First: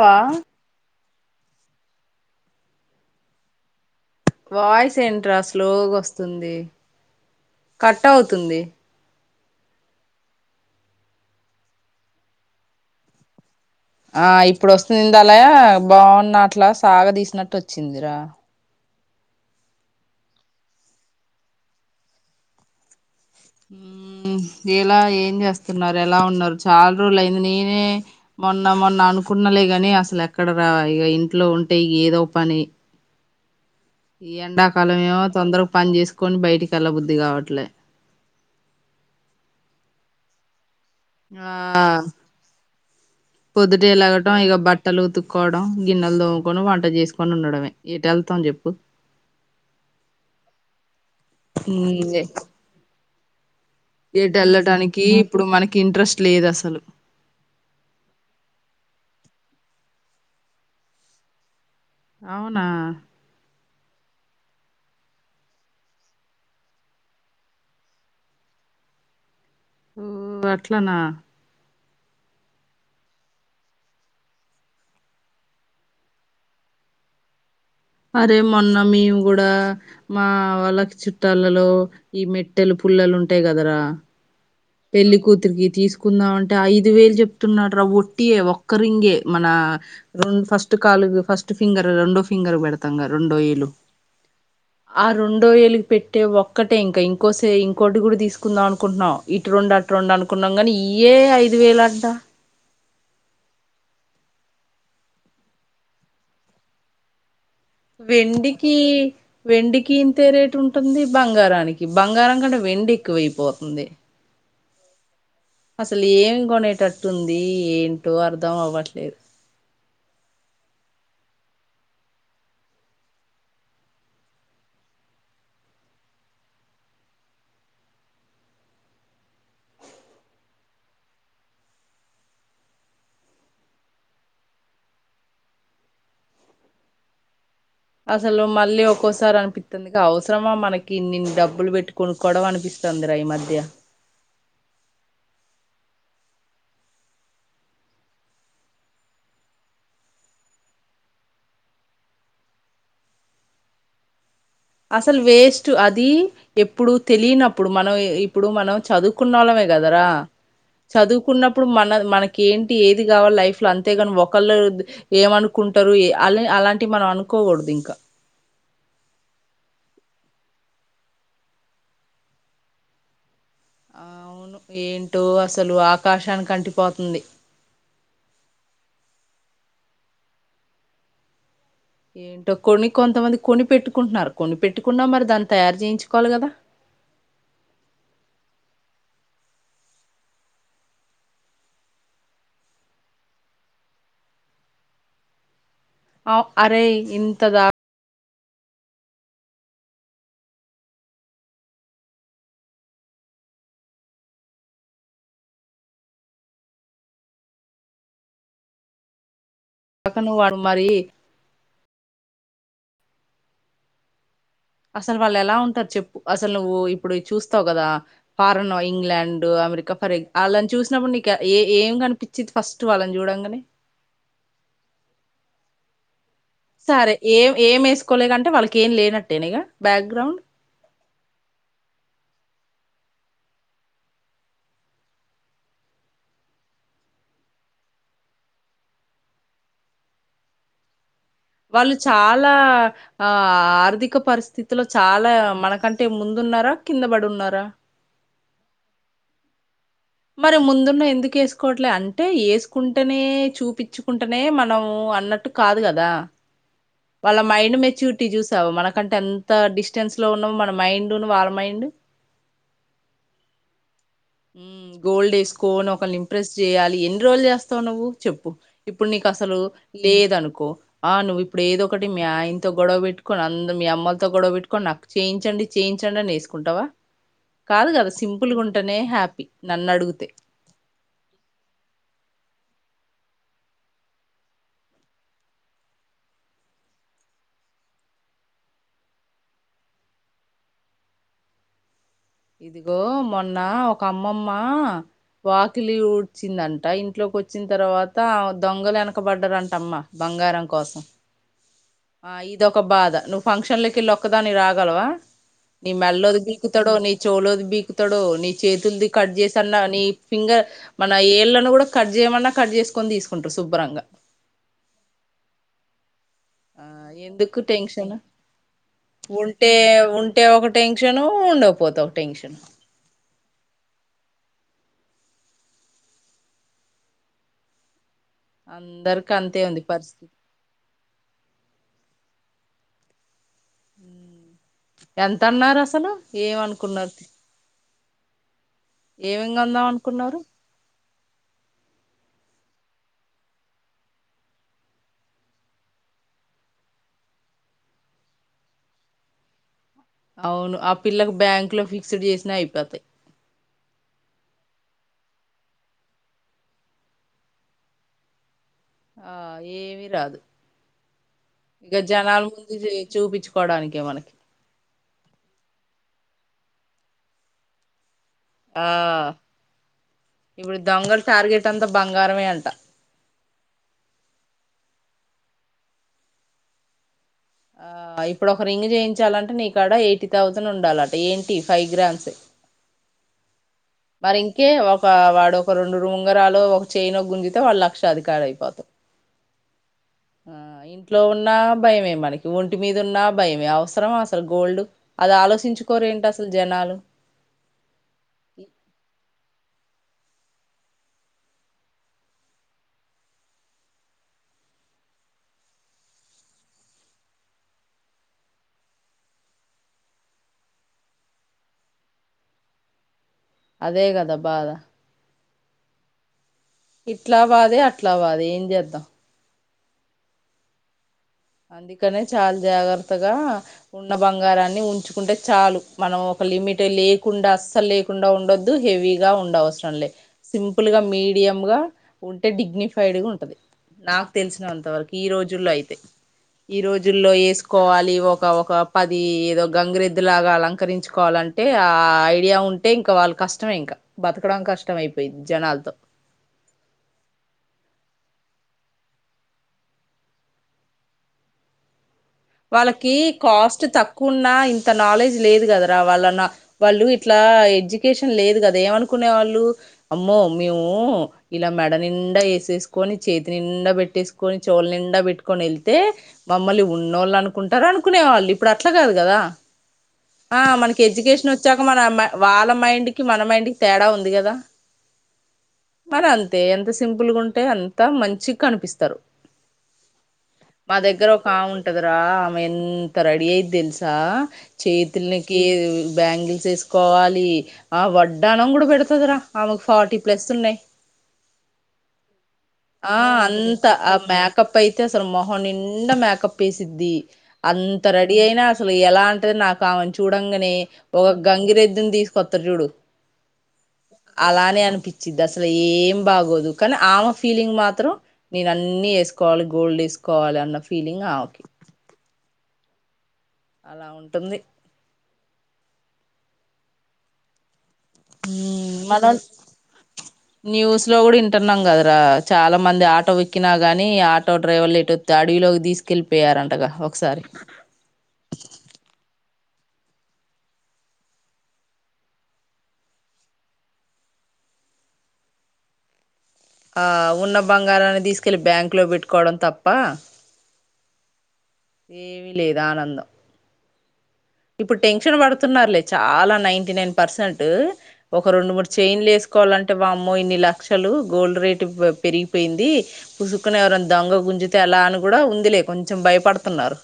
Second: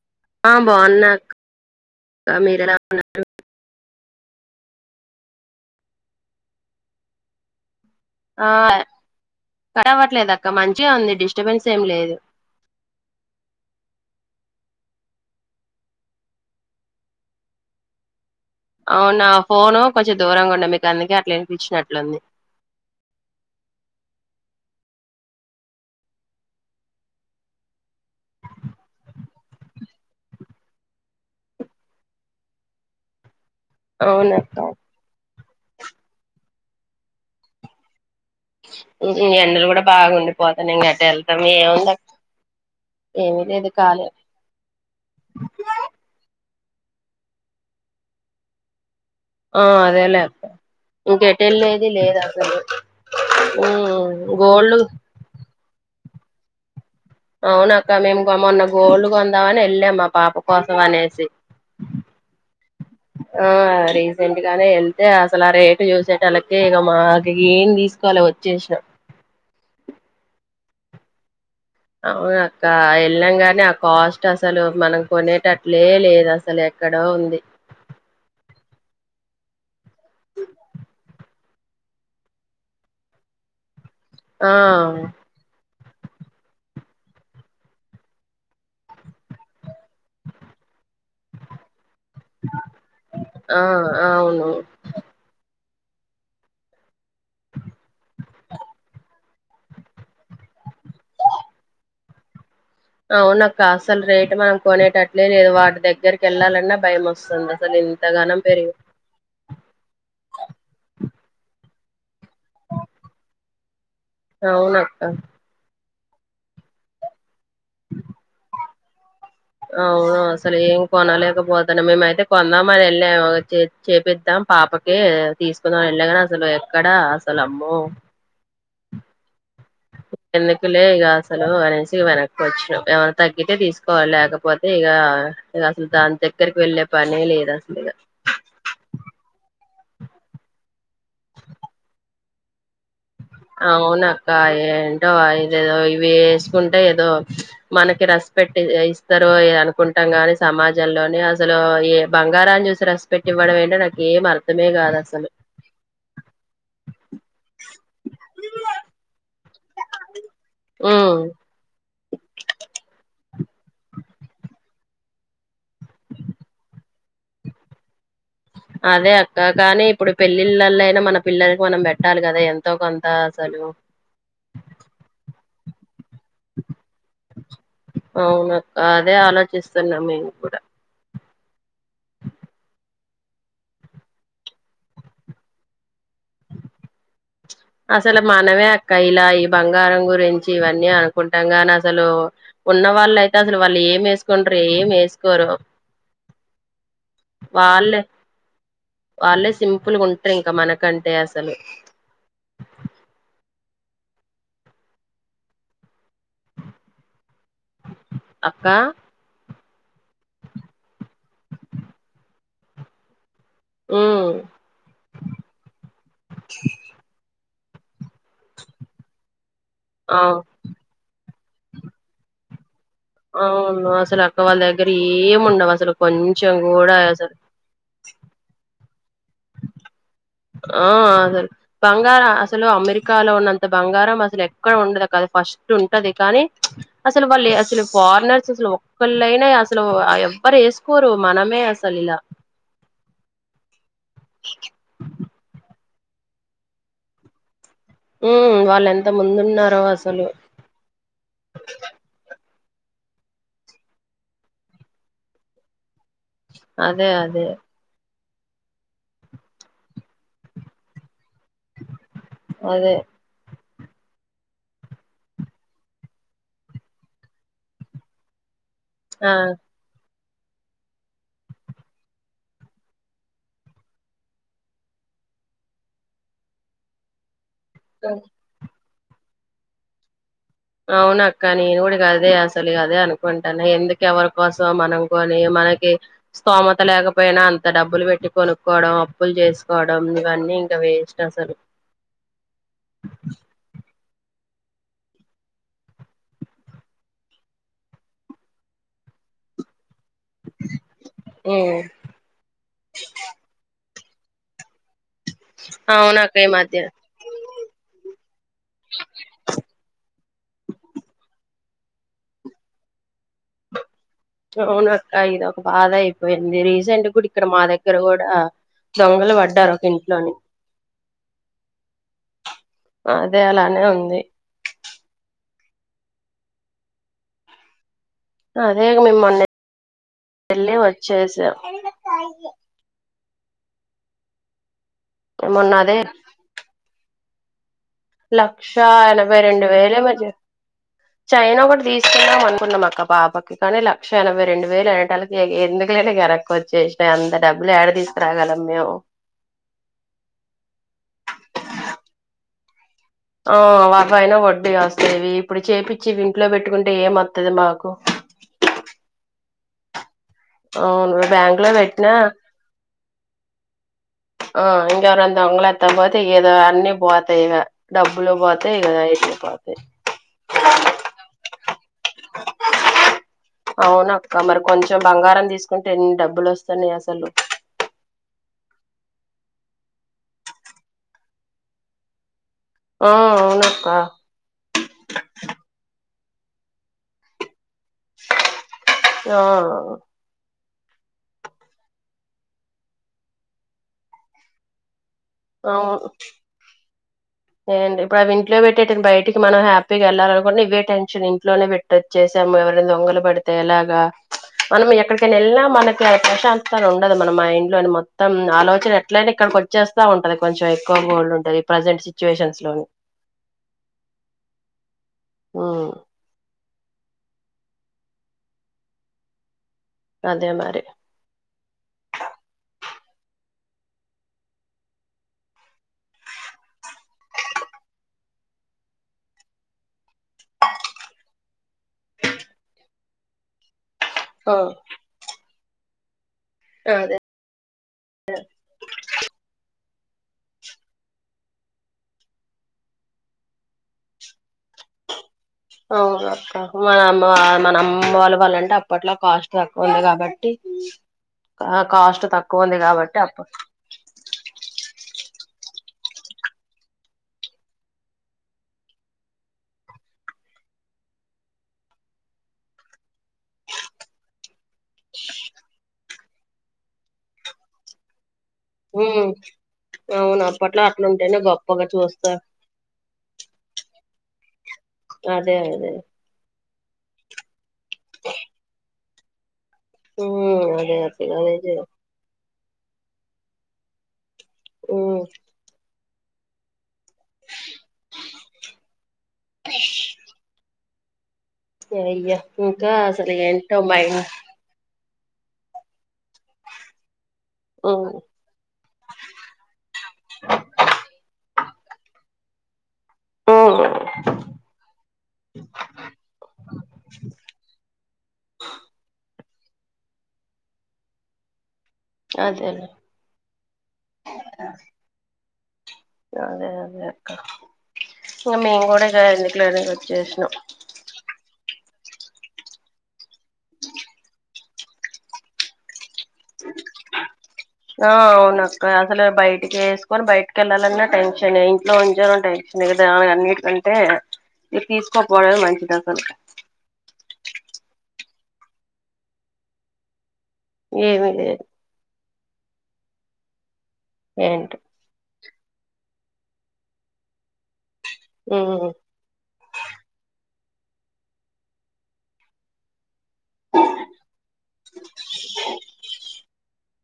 వా ఆ బావున్నా అ మీరెలా ఉన్నారు వాయిస్ ఎంట్రా స్లోగొస్తుంది కట్ అవుతుంది కాటవట్లేదక్క మంచిగా ఉంది డిస్టబెన్స్ ఏం లేదు ఆ ఇప్పుడు వస్తుంది అలయ బాగున్న అట్లా సాగ తీసినట్టు వచ్చిందిరా అవునా ఫోను కొంచెం దూరంగా ఉండ మీకు అందుకే అట్లా వినిపించినట్లుంది ఉ ఎలా ఏం చేస్తున్నారు. ఎలా ఉన్నారు చాలా రోజులు అయింది. నేనే మొన్న మొన్న అనుకున్నాలే గని అస్సలు ఎక్కడ రా ఇగ ఇంట్లో ఉంటే ఏదో పని. ఈ అవునక్క ఎండాకాలం ఏమొ తొందరగా పని చేసుకొని బయటికి ఎళ్ళ బుద్ధి కావట్లే ఈ ఎండలు కూడా బాగుండిపోత ఆ ఏమీ లేదు పొద్దుటే ఖాళీ లెగటం ఇక బట్టలు ఉతుక్కోవడం గిన్నెలు దోము కొను వంట చేసుకొని ఉండడమే ఎటు వెళ్తాం చెప్పు ఆ అదే లే ఇంకెటు ఎళ్లేది లేదు మ్మ్ అస్సలు ఎటు ఎళ్ళటానికి ఇప్పుడు మనకి ఇంట్రెస్ట్ లేదు అస్సలు అవున అక్క మేము మొన్న గోల్డ్ కొందామని వెళ్ళాం మా పాప కోసం అనేసి అవునా ఆ రీసెంట్ ఇగానే ఎళ్తే అస్సలు ఆ రేటు చూసేటళ్లకే ఇక మాకు ఏం తీసుకోల వచ్చేసిన ఊ అట్లనా అవును అక్క వెళ్ళం కాని ఆ కాస్ట్ అసలు మనం కొనేటట్లే లేదు అసలు ఎక్కడో ఉంది అరే మొన్న మేమ్ కూడా మా వాళ్ళకి చుట్ కాళ్లలో ఈ మెట్టెలు పుల్లలు ఉంటాయి కదరా ఆ పేళ్లి కుతురికి తీస్ కుందాం అంటే ఐదు వేలు చెప్తున్నార్ర ఒట్టియే ఒక్కరింగే మన రెం ఫస్ట్ కాలు ఫస్ట్ ఫింగర్ రెండో ఫింగర్ కు పెడతాం గా రెండో ఆ ఏలు అవును ఆ రెండో ఏలు పెట్టే ఒక్కటే ఇంక ఇం కోసే ఇంకోటి కూడా తీసుకుందాం అనుకుంటున్నాం ఇటు రెండు అటు రెండు అనుకున్నాం కానీ ఇయ్యే ఐదు వేలు అంటా అవున అక్క అస్సలు రేటు మనం కొనేటట్లే లేవు వాటి దగ్గరకి వెళ్ళాలన్నా భయం వస్తుంది అసలు ఇంతగానం పెరిగి వెండికి వెండికి ఇంతే రేటు ఉంటుంది బంగారానికి బంగారం కంటే వెండి ఎక్కువైపోతుంది అవునక్క అసలు ఏమి కొనేటట్టుం ది ఏంటో అర్ధం అవ్వట్లే లేదు అవును అసలు ఏం కొనలేకపోతన్నం, మేమైతే కొందాం అని వెళ్ళాము చే చేపిద్దాం పాపకి తీసుకుందామని వెళ్ళాంగాని అసలు ఎక్కడా అసలు అమ్మో. వెద్దులే ఇక అసలు అనేసి వెనక్కి వచ్చినామ్ ఏమైనా తగ్గితే తీసుకోవాలి లేకపోతే ఇగ అస్సలు దాని దగ్గరకి వెళ్లే పనే లేదు అస్స అసలు మళ్ళీ ఒక్కోసారి అనిపి పిత్తుంది అవసరమా మనకి ఇన్నిన్ని డబ్బులు పెట్టు కొనుక్కవడం అనిపిస్తుంది ఈ మధ్య ఇ ఏంటో ఇదేదో ఇవి వేసుకుంటే ఏదో మనకి రెస్పెక్ట్ ఇస్తారు అనుకుంటాం గాని సమాజంలోని అసలు ఏ బంగారాన్ని చూసి రెస్పెక్ట్ ఇవ్వడం ఏంటో నాకు ఏ అర్ అసలు వేస్ట్ అది ఎప్పుడు తెలియనప్పుడు మనం ఇప్పు ఇప్పుడు మనం చదువు చదువుకున్న వాళ్ళమే కదరా ఉమ్ చదువుకున్నప్పుడు మన మనకి ఏంటి ఏది కావాలి లైఫ్ లో అంతేగాని ఒకళ్ళు ఏమనుకుంటారు ఏ అలా అలాంటి మనం అనుకోకూడదు ఇంకా అదే అక్క కాని ఇప్పుడు పెళ్ళిళ్ళలో అయినా మన పిల్లలకి మనం పెట్టాలి కదా ఎంతో కొంత అసలు అవును ఏంటో అసలు ఆకాశానికి ఆంటీపోతుంది సల మేం కూడా ఏంటో కొని కొంతమంది కొని పెట్టుకుంటున్నారు కొని పెట్టుకున్నా మరి దాన్ని తయారు చేయించుకోవాలి కదా అసలు మనమే అక్క ఇలా ఈ బంగారం గురించి ఇవన్నీ అనుకుంటాం గాని అసలు ఉన్న వాళ్ళు అయితే అసలు వాళ్ళు ఏం వేసుకుంటారు ఏం వేసుకోరు అఔ అరే ఇంతదా వాళ్ళే వాళ్ళే సింపుల్ ఉంటారు ఇంకా మనకంటే అసలు అక్కా కాక ను ఆడు మరి ఉ అసలు వాళ్ళు ఎలా ఉంటారు చెప్పు అసలు నువ్వు ఇప్పుడు చూస్త తగదా ఫారనో ఇంగ్లాండ్ అమెరికా పరే అవు ఆళ్లను చూసినప్పుడు నీక ఏ ఏం కనిపించ చిట్ ఫస్ట్ వాళ్ళని చూడంగానే అవును అసలు అక్క వాళ్ళ దగ్గర ఏము ఉండవు అసలు పన్ సరే ఏ ఏం వేసుకోలే కంటే వాళ్ళకి కేం లేనట్టు ఆ అదే బంగారా ఆస్తి అసలు అమెరికాలో ఉన్నంత బంగారం అసలు ఎక్కడ ఉండదు కాదు ఫస్ట్ ఉంటది కానీ అసలు వాళ్ళు అసలు ఫారినర్స్ అసలు ఒక్కళ్ళైనా అసలు ఎవ్వరు వేసుకోరు మనమే వాళ్ళు అసలు ఇలా చాలా ఆ ఆర్థి క పరిస్థితిలో చాలా మా మనకంటే ముందున్నారా కింద పడి ఉన్నారా వాళ్ళు ఎంత ముందు ఉన్నారో అస మరి ముందున్న ఎందుకు వేసుకోవట్లే అంటే వేసుకో కుంటేనే చూపించుకుంటేనే మనం అన్నట్టు కాదు కదా అదే వాళ్ళ అదే మైండ్ మెచ్యూ రీట్టి చూసావు మనకంటే ఎంత డిస్టెన్స్ లో ఉన్నామో మన మైండ్ వాళ్ల మైండ్ అదే ఉమ్ గోల్డేసుకోన్ ఒకల్నింప్రెస్ జేయాలి ఎన్న్ రోజ్లేస్తావ్ నువ్వు చెప్పు. ఇప్పుడ్ ఆ నీకస్సలు ఈ లేదనుకో ఆ నువ్విప్పుడు ఏదోకటి మీ ఆయిన్తో గొడవ బెట్టుకొని అందు మీ అమ్మొల్ల్తో గొడవ బెట్టుకొని నాకు చేయించండి చేయించండి అని ఏసుకుంటవ. కాదు గద సింపుల్ గుంట నే హ్యాపీ నన్నడుగుతే అవునక్క నేన్ గూడిగదే అసలు ఇగదే అనుకుంటాన్న ఎందుకెవరికోసమో మనం కొని మనకి స్తోమత లేకపోయినా అంత డబ్బులు బెట్టి కొనుక్కోవడం అప్పులు జేస్కోడం ఇవన్నీ ఇంక వేస్టసలు. ఇదిగో మొన్న ఒ కమ్మమ్మ వాకిలి ఊడ్చిందంట ఇంట్లోకొచ్చిన్ తర్వాత దొంగలెనకబడ్డరంటమ్మ బంగారం కోసం. ఓ క్కదానివి రాగలవా అవునక్క నిమెల్లోది ఈ మధ్య బీకుతడో నీ చొవ్లోది బీకుతడో నీ చేతుల్ది కట్ జేసన్న నీ ఫింగర్ మన ఏళ్ళలను గూడ. కడ్ జేయమన్నా కడ్ జేస్కొని దీసుకుంట్రు స్సబ్బరంగ. ఔనక్క ఇదొక బాధై పోయింది ఆ రీసెంట్ గ్గూడిక్కడ ఎందుకు మా దగ్గర టెన్షన్ గూడా దొంగలు బడ్డారు ఉంటే ఒకింట్లోని ఉంటే ఒక టెన్షను ఉండకపోతే ఒక టెన్షన్ అదే అలానే ఉంది. అదేగ నే అందరికి [unintelligible] అంతే ఉంది పరిస్థితి మొన్నెళ్ళి వచ్చేసాం. హుమ్ మొన్న అదే ఎంతన్నారసలు ఏమనుకున్నార్ లక్షా ఎనభై ఏమేం రెండు కొందాం వేలేమొజ అనుకున్నారు చైనొకటి దీసుకుందామనుకున్నమక్క పాపకి కాని లక్ష ఎనభై రెండు వేలనేటాళ్కి ఎగ ఎందుకు లే అని గరక్కొచ్చేష్నా అంత డబ్బులు యాడ దీసుకురాగలం మేము. అవును పెతాయ్ ఆ వవ్వయినా వడ్డీ వస్తాయ్వి ఇప్పుడు చేపిచ్చివింట్లో పెట్టుకుంటే ఏమొత్తది మాకు. ఆ ఏమీ రాదు అవును బ్యాంక్ లో ఇగ జనాల్ ముందు జే చూపించుకోడానికి. ఒ ఇంగ రొంత అంగలాత్తే బో తెయ్యదో అన్నీ బోతాయిగ డబ్ బ్బులు బోతాయ్ ఆ ఇగ అన్ని పోతాయ్ ఇప్పుడు దొంగలు టార్గెట్ అంతా బంగారమే అంట ఔనక్క మరి కొంచ్. కొంచెం బంగారం దీస్కుంటే ఎన్ని డబ్బులొస్తన్నాయసలు. ఆ ఇప్పుడు ఒక రింగ్ జేయించాలంటే నీకాడ ఎయ్టీ థౌసండ్ ఉండాలట ఏంటి ఫైవ్ గ్రామ్సే. ఆ అవునక్క మరింకే ఒక వాడు ఒక రొండు. ఉంగరాలో ఒక చైనో గుంజితే వాళ్ళ లక్షాధికారయిపోతవ్ ఆ ఆ ఇంట్లో ఉన్నా భయమే మనకి ఒంటి మీదున్నా భయమే అవసరమా అసలు గోల్డు. అదాలోసించుకోరేంటసలు జనాలు. ఏం ఇప్పుడు అవి ఇంట్లో పెట్టేటండి బయటికి మనం హ్యాపీగా వెళ్ళాలినుకుంటని ఇవ్వే టెన్షన్ ఇంట్లోనే పెట్ొచ్చేసాము ఎవరైనా దొంగలు పడితే ఎలాగా మనం ఎక్కడికైనా వెళ్ళినా మనకి ప్రశాంతత ఉండదు మన మా ఇండ్లోని మొత్తం ఆలోచన ఎట్లయినా ఇక్కడికి వచ్చేస్తా ఉంటది కొంచెం ఎక్కువ గోల్డ్ ఉంటది ప్రజెంట్ సిచ్యువేషన్స్ లోని అదే కదా బాధ ఆ ఇట్లా వాద అట్లా వాద ఏంది చెధమ్ అదే మరి అందుకనే చాలా జాగ్రత్తగా ఉన్న బంగారాన్ని ఉంచుకుంటే చాలు మనం ఒక లిమిట్ లేకుండా అస్సలు లేకుండా ఉండొద్దు హెవీగా ఉండ అవసరం లే సింపుల్గా మీడియంగా ఉంటే డిగ్నిఫైడ్ గా ఉంటది నాకు ఆ తెలిసినంతవరకు ఈ రోజు జూలైయితే ఈ అదే రోజుల్లో వేసుకోవాలి ఒక ఒక పది ఏదో గంగిరెద్దు లాగా అలంకరించుకోవాలంటే ఆ ఐడియా ఉంటే ఇంకా వాళ్ళు కష్టమే ఇంకా బతకడం కష్టం అయిపోయింది అవును అక్క మన అమ్మ మన అమ్మ వాళ్ళు ంటే అప్పట్లో కాస్ట్ తక్కువంది కాబట్టి కా కాస్ట్ తక్కువ ఉంది వాళ్ళకి కాబట్టి అప్ప కాస్ట్ తక్కువన్న ఇంత నాలెడ్జ్ లేదు కదా రా వాళ్లన్నా, వాళ్ళు ఇట్లా ఎడ్యుకేషన్ లేదు కదా, ఏమనుకునేవాళ్ళు, అమ్మో అమ్మియో, ఇలా మెడ నిండా వేసేసుకుని, చేతి నిండా పెట్టేసుకొని, చోలి నిండా పెట్టుకొని వెళ్తే, మమ్మలు. ఉన్నోళ్ళు అనుకుంటారు అనుకునే వాళ్ళు ఇప్పుడు అట్లా కాదు ఉమ్ కదా అవును ఆ అప్పట్లో మనకి అట్లుంటేనే ఎడ్యుకేషన్ వచ్చాక గొప్పగా మన చూస్తా వాళ్ళ మైండ్కి మన మైండ్ కి తేడా ఉంది గదా అదే అదే ఎంత సింపుల్గాంటే అంత అంత మంచిగా కనిపిస్తారు [unintelligible] అదే అ [unintelligible] ఆ ఆమె ఎంత రెడి అయిదిల్సా ఉమ్ చేయతు లాకి బ్యాంగిల్స్స్ ఎస్‌యూ కోవాలి ఆ వడ్డానం కూడా పెడతుందిరా ఆమెకు ఫార్టీ ప్లస్ ఉన్నాయి్ స [unintelligible] ఆ అంత ఆ మ్యాకప్ ఐతే అసలు మొహన్ నిండా మేకప్ వసిద్ది అంత ఉమ్ రెడీ అయినా అసలు ఎలా అంటది నాకు ఆమెను చూడంగానే ఒక గంగిరెద్దుని తీసు కొత్త చూడు ఉమ్ అలానే అనిపించిది అసలు ఏం బాగోదు కానీ ఆమె ఫీలింగ్ మాత్రం నేను అన్నివేసు కోల గోల్డ్ వేసుకోవాలి అన్న ఫీలింగ్ ఆక అదేలే అలా ఉంటుంది అదే అదే అక్క ఇంగ మేము కూడా ఇగ మనం ఎందుకులేని వచ్చేసినాం న్యూస్ లో కూడా ఇంటనామ్ కదా ఆ చాలా మంది ఆటో విక్కినా కాని ఆటో డ్రైవర్ లేటొతే అడవిలోకి తీసుకెళ్ళి పోయారంటగా ఒకసారి ఇక ఏసుకొని బయటికి వెళ్ళాలన్నా టెన్షనే ఇంట్లో ఉంచిన టెన్షనే కదా అ అన్నిటికంటే ఇది తీసుకోకపోవడమే మంచిది అసలు ఆ ఉన్న బంగారాన్ని తీసుకెళ్ళి బ్యాంక్ లో పెట్టుకోవడం తప్ప ఏమిలేదు లేదాఆనందం ఏంటో ఇప్పుడు టెన్షన్ పడు తున్నారులే చాలా నైన్టీ నైన్ పర్సెంటు ఒక రెండు ఉమ్ మూడు చైన్లు వేసుకోవాలంటే వామ్మో ఇన్ని లా లక్షలు గోల్డ్ రేట్ పెరిగిపోయింది పుసుక్కుని ఎవరైనా దొంగ గుంజుతే అలా అని కూడా ఉందిలే కొంచెం భయపడు తిన్నారు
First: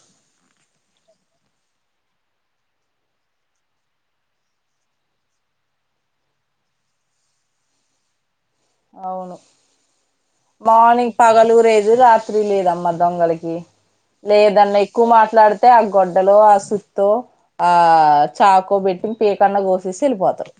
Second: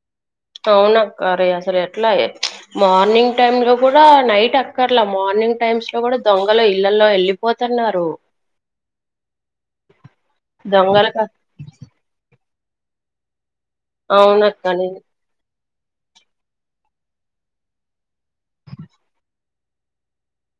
అవునక్కారు అసలు ఎట్లా మార్నింగ్ టైమ్ లో కూడా నైట్ అక్కర్లా మార్నింగ్ టైమ్స్ లో కూడా దొంగలు ఇళ్లల్లో ఎళ్ళిపోతున్నారు అవును మార్నింగ్ దొంగలక పగలూ లేదు రాత్రి ఏది లేదమ్మ దొంగలకి అవునక్క లేదన్న నేను ఎక్కువ మాట్లాడు తే ఆ గొడ్డలో ఆ సుత్తో ఆ చాకో పెట్టి పీకన్నా కోసేసి వెళ్ళిపోతారు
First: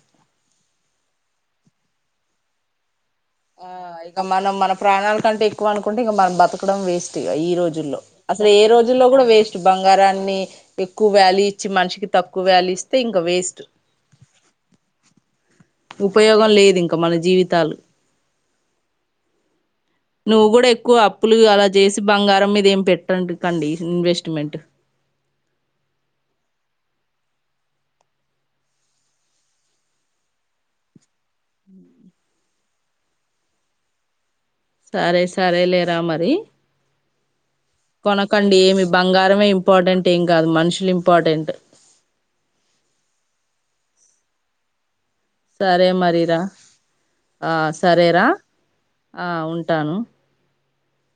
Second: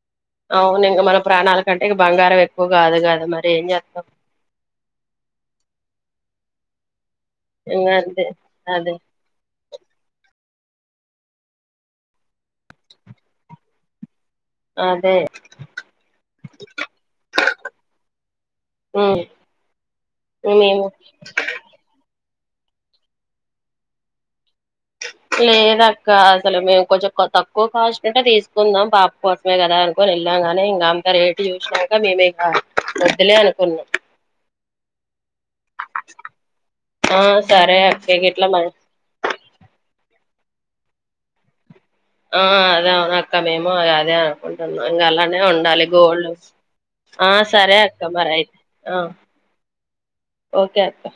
అవును ఇంకా మన ప్రాణాల కంటే ఇక బంగారం ఎక్కువ కాదు కద మరేం ఆ చేత్తం ఇక మనం మన ప్రాణాల కంటే ఎక్కువ అనుకుంటే ఇక మనం బతకడం వెస్ట్ ఇక ఈ ఇంగ రోజుల్లో అంతే అసలు ఏ అదే రోజుల్లో కూడా వేస్ట్ బంగారాన్ని ఎక్కువ వేల్యూ ఇచ్చి మనిషికి తక్కువ వేల్యూ ఇస్తే ఇంకా వేస్ట్ అదే ఉపయోగం లేదు ఇంక మన జీవితాలు హ్మ్ నువ్వు కూడా ఎక్కువ అప్పులు అలా చేసి బంగారం మీదేం పెట్టుండ కండి ఇన్వెస్ట్మెంట్ లేదక్క అసలు మేము కొంచెం తక్కువ కాస్ట్ ఉంటే తీసుకుందాం పాప కోసమే కదా అనుకుని వెళ్ళాం కాని ఇంకా అంత రేటు చూసినాక మేము ఇక వద్దులే అనుకున్నాం సరే సరేలేరా మరి ఆ సరే అక్క గిట్ల కొనకండి మరి ఏమి బంగారమే ఇంపార్టెంట్ ఏం కాదు మనుషులు ఇంపార్టెంట్ ఆ అదా అవునక్కా మేము అదేనుకుంటున్నామ్ ఇంకా అలానే ఉండాలి సరే గోల్డ్ మరిరా ఆ సరే అక్క మరి అయితే ఆ ఓకే అక్కా